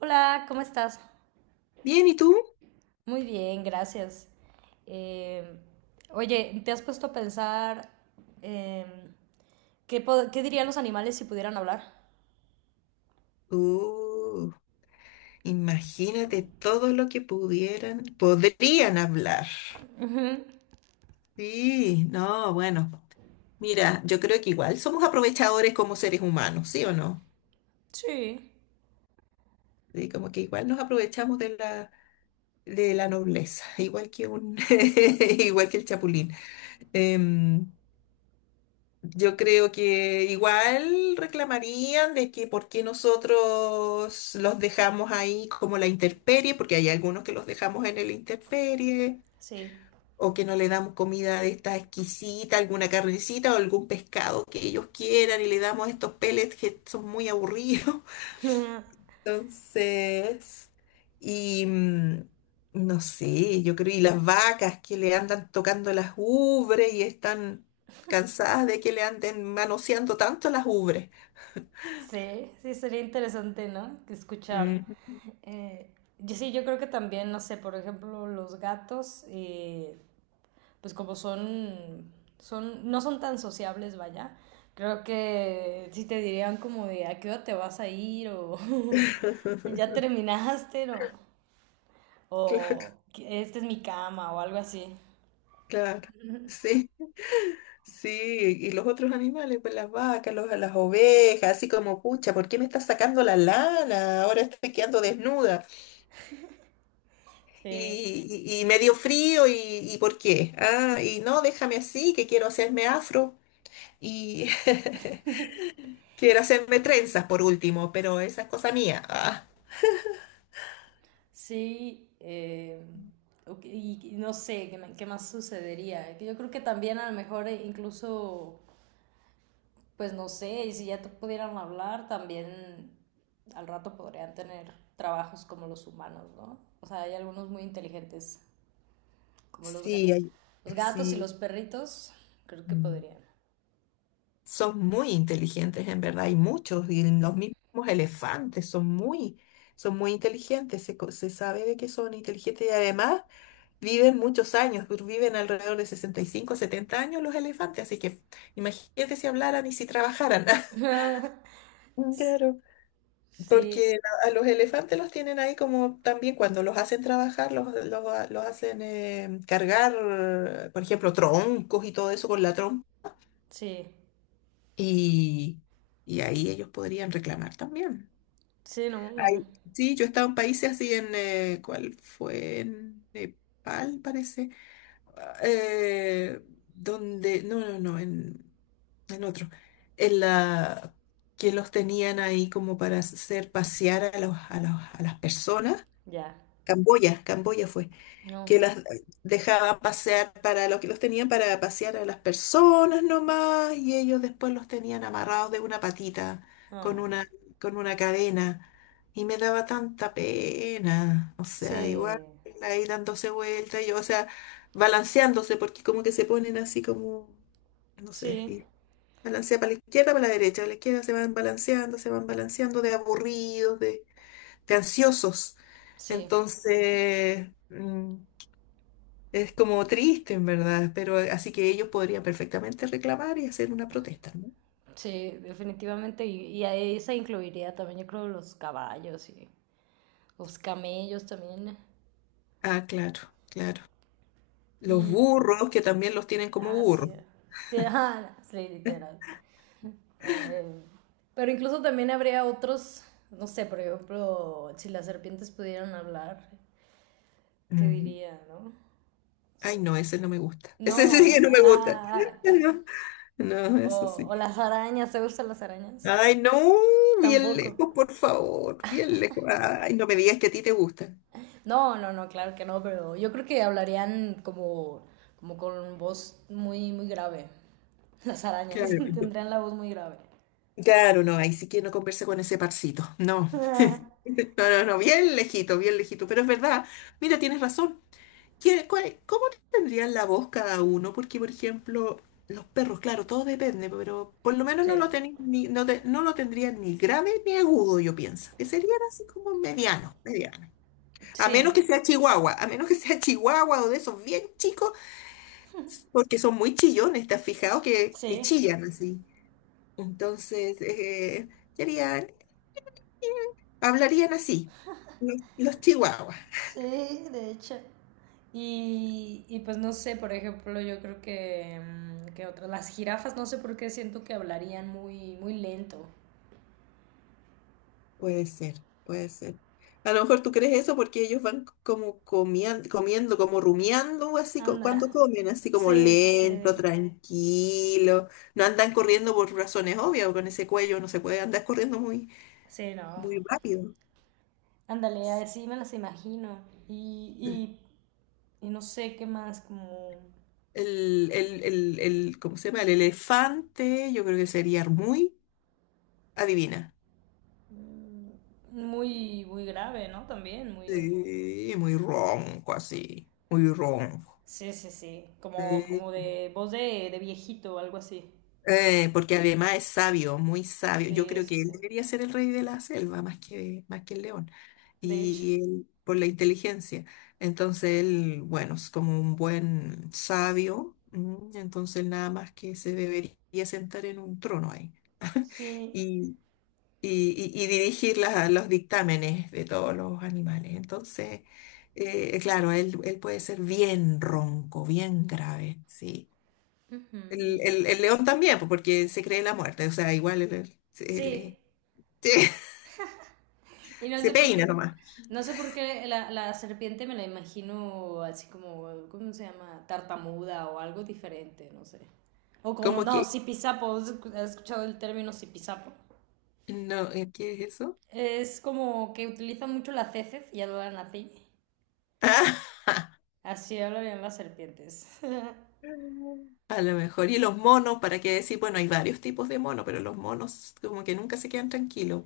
Hola, ¿cómo estás? Bien, ¿y tú? Muy bien, gracias. Eh, oye, ¿te has puesto a pensar em, qué dirían los animales si pudieran hablar? Uh, imagínate todo lo que podrían hablar. Sí, no, bueno. Mira, yo creo que igual somos aprovechadores como seres humanos, ¿sí o no? Sí. Sí, como que igual nos aprovechamos de la nobleza, igual que igual que el chapulín. Em, Yo creo que igual reclamarían de que por qué nosotros los dejamos ahí como la intemperie, porque hay algunos que los dejamos en el intemperie, Sí. o que no le damos comida de esta exquisita, alguna carnecita o algún pescado que ellos quieran y le damos estos pellets que son muy aburridos. Entonces, y mm, no sé, yo creo, y las vacas que le andan tocando las ubres y están cansadas de que le anden manoseando tanto las ubres. Sí, sí, sería interesante, ¿no? Que Escuchar. Mm, Eh, yo sí, yo creo que también, no sé, por ejemplo, los gatos, pues como son, no son tan sociables, vaya, creo que sí te dirían como de a qué hora te vas a ir o ya terminaste o claro, esta es mi cama o algo así. claro. Sí, sí, y los otros animales, pues las vacas, las ovejas, así como, pucha, ¿por qué me estás sacando la lana? Ahora estoy quedando desnuda y, Sí, y me dio frío y ¿por qué? Ah, y no, déjame así, que quiero hacerme afro. Y quiero hacerme trenzas por último, pero esa es cosa mía. Ah, sí, ok, y no sé qué más sucedería. Que Yo creo que también a lo mejor incluso pues no sé, y si ya te pudieran hablar, también al rato podrían tener trabajos como los humanos, ¿no? O sea, hay algunos muy inteligentes, como sí, los gatos y sí. los perritos, creo que Mm. podrían. Son muy inteligentes, en verdad, hay muchos, y los mismos elefantes son son muy inteligentes, se sabe de que son inteligentes y además viven muchos años, viven alrededor de 65, 70 años los elefantes, así que imagínate si hablaran y si trabajaran. Claro. Sí, Porque a los elefantes los tienen ahí como también cuando los hacen trabajar, los hacen cargar, por ejemplo, troncos y todo eso con la trompa. sí, Y, y ahí ellos podrían reclamar también. sí, no, Ay, no. sí, yo he estado en países así en, ¿cuál fue? En Nepal, parece. Ah, donde, no, en otro. En la, que los tenían ahí como para hacer pasear a los, a las personas. Ya, Camboya, Camboya fue, no. que las dejaban pasear para los que los tenían para pasear a las personas nomás y ellos después los tenían amarrados de una patita con Ah, una, con una cadena y me daba tanta pena, o sí, sea, igual ahí dándose vuelta, yo, o sea, balanceándose porque como que se ponen así como, no sé, sí, y balancea para la izquierda, para la derecha, a la izquierda se van balanceando de aburridos, de ansiosos. sí, Entonces, mm, es como triste, en verdad, pero así que ellos podrían perfectamente reclamar y hacer una protesta, ¿no? sí, definitivamente. Y a esa incluiría también, yo creo, los caballos y los camellos también. Ah, claro, claro. Los Y, burros, que también los tienen como ah, burros. sí. Sí, ah, sí, literal. Eh, pero incluso también habría otros, no sé, por ejemplo, si las serpientes pudieran hablar, ¿qué Mm. diría, no? Sí. Ay, no, ese no me gusta. Ese No, sí no. que no me gusta. No, no, eso sí. o las arañas, ¿te gustan las arañas? Ay, no, bien Tampoco. lejos, por favor, bien lejos. Ay, no me digas que a ti te gusta. No, no, no, claro que no, pero yo creo que hablarían como, como con voz muy, muy grave. Las arañas Claro. tendrían la voz muy grave. Claro, no, ahí sí que no conversa con ese parcito, no. No, no, no, bien lejito, pero es verdad, mira, tienes razón. ¿Qué- cuál- cómo tendrían la voz cada uno? Porque, por ejemplo, los perros, claro, todo depende, pero por lo menos Sí. no lo, tenéis ni, no, no lo tendrían ni grave ni agudo, yo pienso, que serían así como medianos, medianos. A Sí. menos que sea chihuahua, a menos que sea chihuahua o de esos bien chicos, porque son muy chillones, ¿te has fijado que Sí. chillan así? Entonces, sería. Hablarían así, los chihuahuas. Sí, de hecho. Y pues no sé, por ejemplo, yo creo que, que otras, las jirafas, no sé por qué siento que hablarían muy, muy lento. Puede ser, puede ser. A lo mejor tú crees eso porque ellos van como comiendo, como rumiando, Anda. cuando comen, así como Sí, sí, lento, sí. tranquilo. No andan corriendo por razones obvias, con ese cuello no se puede andar corriendo muy, Sí, no. muy rápido. Ándale, así me las imagino. Y, y no sé qué más, como ¿Cómo se llama? El elefante, yo creo que sería muy, adivina. muy, muy grave, ¿no? También, muy... Sí, muy ronco así, muy ronco. Sí, sí, sí. Como, como Sí. de voz de viejito o algo así. Porque además es sabio, muy sabio. Yo Sí, creo sí, que él sí. debería ser el rey de la selva más más que el león. De hecho. Y él, por la inteligencia. Entonces él, bueno, es como un buen sabio. Entonces nada más que se debería sentar en un trono ahí. Sí. Y, y dirigir los dictámenes de todos los animales. Entonces, claro, él puede ser bien ronco, bien grave, sí. Ujú, y- El león también, pues, porque se cree la muerte, o sea, igual sí, se- y no se sé por peina qué, nomás. no sé por qué la, la serpiente me la imagino así como, ¿cómo se llama? Tartamuda o algo diferente, no sé. O como, ¿Cómo no, que? sipisapo, ¿has escuchado el término sipisapo? No, ¿qué es eso? Es como que utilizan mucho las heces y hablan así. Así hablan las serpientes. A lo mejor. Y los monos, ¿para qué decir? Bueno, hay varios tipos de monos, pero los monos como que nunca se quedan tranquilos.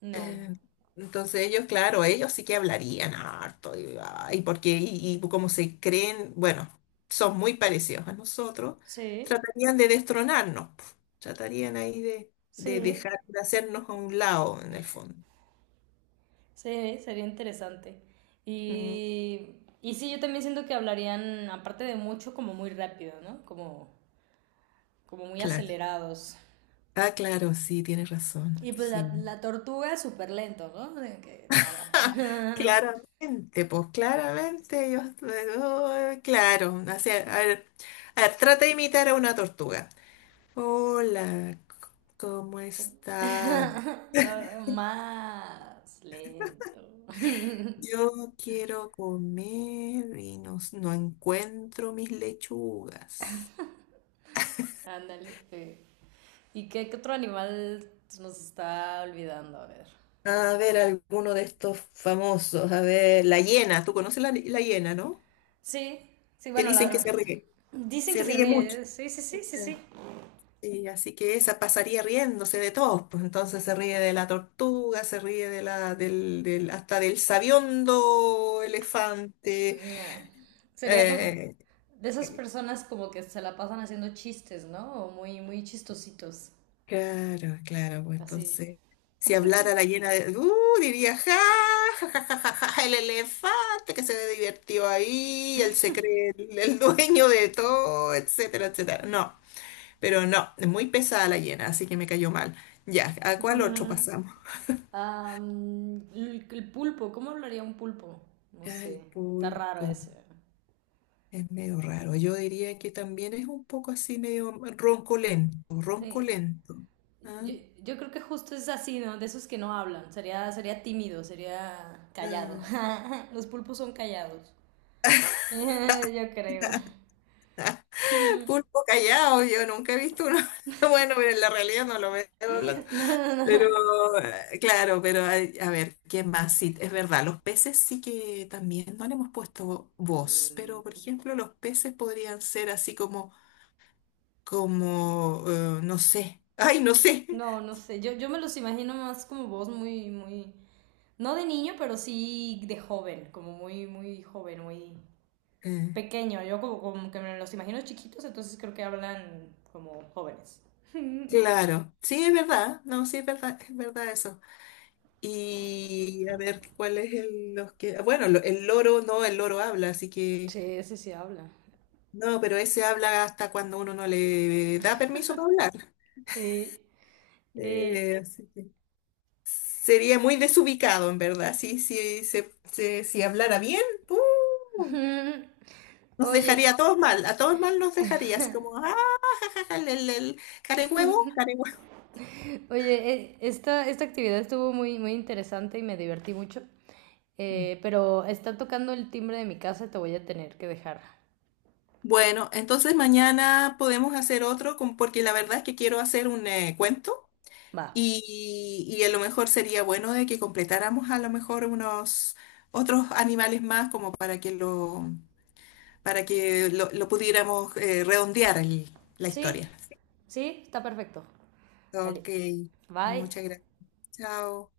No. Eh, Entonces ellos, claro, ellos sí que hablarían harto y, ay, porque y como se creen, bueno, son muy parecidos a nosotros, Sí, tratarían de destronarnos, pf, tratarían ahí de sí. dejar de hacernos a un lado en el fondo. Sí, sería interesante. Mm, Y, y sí, yo también siento que hablarían, aparte de mucho, como muy rápido, ¿no? Como, como muy claro. acelerados. Ah, claro, sí, tienes razón, Y pues la, sí. la tortuga es súper lento, ¿no? De Que tarda. Claramente, pues claramente ellos, oh, claro, o sea, a ver, trata de imitar a una tortuga. Hola, ¿cómo Como- está? Más lento. Yo quiero comer y no, no encuentro mis lechugas. Ándale. Sí. ¿Y qué, qué otro animal se nos está olvidando? A ver. A ver, Mm, alguno de estos famosos. A ver, la hiena, tú conoces la, la hiena, ¿no? sí, sí, Te bueno, dicen que la... dicen se que se ríe mucho. ríe. ¿Eh? Sí, sí, sí, sí, sí. Sí, así que esa pasaría riéndose de todos, pues entonces se ríe de la tortuga, se ríe de la, hasta del sabiondo elefante. Mm, nah. Sería como eh, de esas personas como que se la pasan haciendo chistes, ¿no? O muy, muy chistositos. Claro, claro, pues Así. entonces, si hablara la llena de, diría, ja, ja, ja, ja, ja, ja, el elefante que se divirtió ahí, él se cree el dueño de todo, etcétera, etcétera. No, pero no, es muy pesada la llena, así que me cayó mal. Ya, ¿a cuál otro pasamos? Ah, mm, el pulpo, ¿cómo hablaría un pulpo? No Ya, sé. el Está raro pulpo, ese. es medio raro. Yo diría que también es un poco así, medio roncolento, Sí. roncolento. Ah, Yo, yo creo que justo es así, ¿no? De esos que no hablan. Sería, sería tímido, sería callado. ¿ah? Los pulpos son callados. Yo creo. Mm, Pulpo callado, yo nunca he visto uno. Bueno, pero en la realidad no lo veo hablando. no, no, Pero no. Claro, pero hay- a ver, ¿quién más? Sí, es verdad, los peces sí que también no le hemos puesto voz, pero por ejemplo, los peces podrían ser así como, como, no sé, ay, no sé. No, no sé. Yo me los imagino más como voz muy, muy. No de niño, pero sí de joven, como muy, muy joven, muy Eh, pequeño. Yo como, como que me los imagino chiquitos, entonces creo que hablan como jóvenes. claro, sí, es verdad, no, sí, es verdad eso. Y a ver, ¿cuál es el, los que, bueno, el loro, no, el loro habla, así que. Sí, ese sí habla. No, pero ese habla hasta cuando uno no le da permiso para hablar. Sí. Eh, Así que sería muy desubicado, en verdad. Sí, sí, si hablara bien, ¡uh! Nos oye, dejaría a todos mal nos dejaría, así como, ah, jajaja, el care huevo, care huevo". Esta, esta actividad estuvo muy, muy interesante y me divertí mucho. Pero está tocando el timbre de mi casa y te voy a tener que dejar. Bueno, entonces mañana podemos hacer otro, con- porque la verdad es que quiero hacer un cuento Va. Y a lo mejor sería bueno de que completáramos a lo mejor unos otros animales más como para que lo lo pudiéramos redondear la Sí, historia. sí, está perfecto. Dale. Ok, Bye. muchas gracias. Chao.